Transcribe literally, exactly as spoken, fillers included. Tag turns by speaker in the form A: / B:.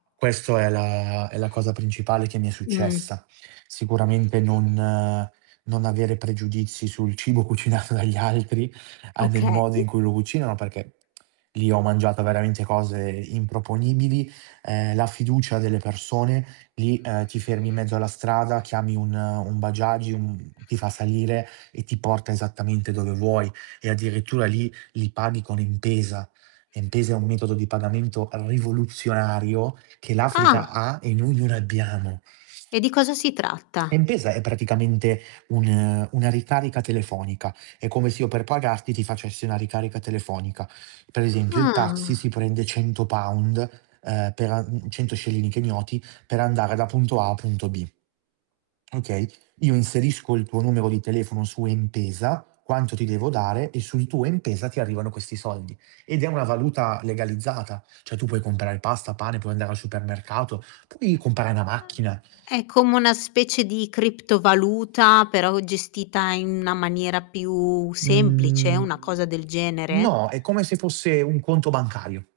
A: Questo è la è la cosa principale che mi è
B: Mh.
A: successa. Sicuramente non non avere pregiudizi sul cibo cucinato dagli altri, a del
B: Okay.
A: modo in cui lo cucinano, perché lì ho mangiato veramente cose improponibili, ehm, la fiducia delle persone, lì, uhm, ti fermi in mezzo alla strada, chiami un, ehm, un Bajaj, uhm, ti fa salire e ti porta esattamente dove vuoi e addirittura lì li paghi con M-Pesa. M-Pesa è un metodo di pagamento rivoluzionario che
B: Ah.
A: l'Africa ha e noi non abbiamo.
B: E di cosa si tratta?
A: M-Pesa è praticamente un una ricarica telefonica, è come se io per pagarti ti facessi una ricarica telefonica. Per esempio il taxi
B: Ah.
A: si prende cento pound ehm, per a mhmm, cento scellini Kenyoti per andare da punto A a punto B. Okay, Io inserisco il tuo numero di telefono su M-Pesa, quanto ti devo dare e sul tuo M-Pesa ti arrivano questi soldi. Ed è una valuta legalizzata, cioè, tu puoi comprare pasta, pane, puoi andare al supermercato, puoi comprare una macchina.
B: Ah, è come una specie di criptovaluta però gestita in una maniera più semplice, una cosa
A: Mhmm,
B: del genere?
A: no, è come se fosse un conto bancario.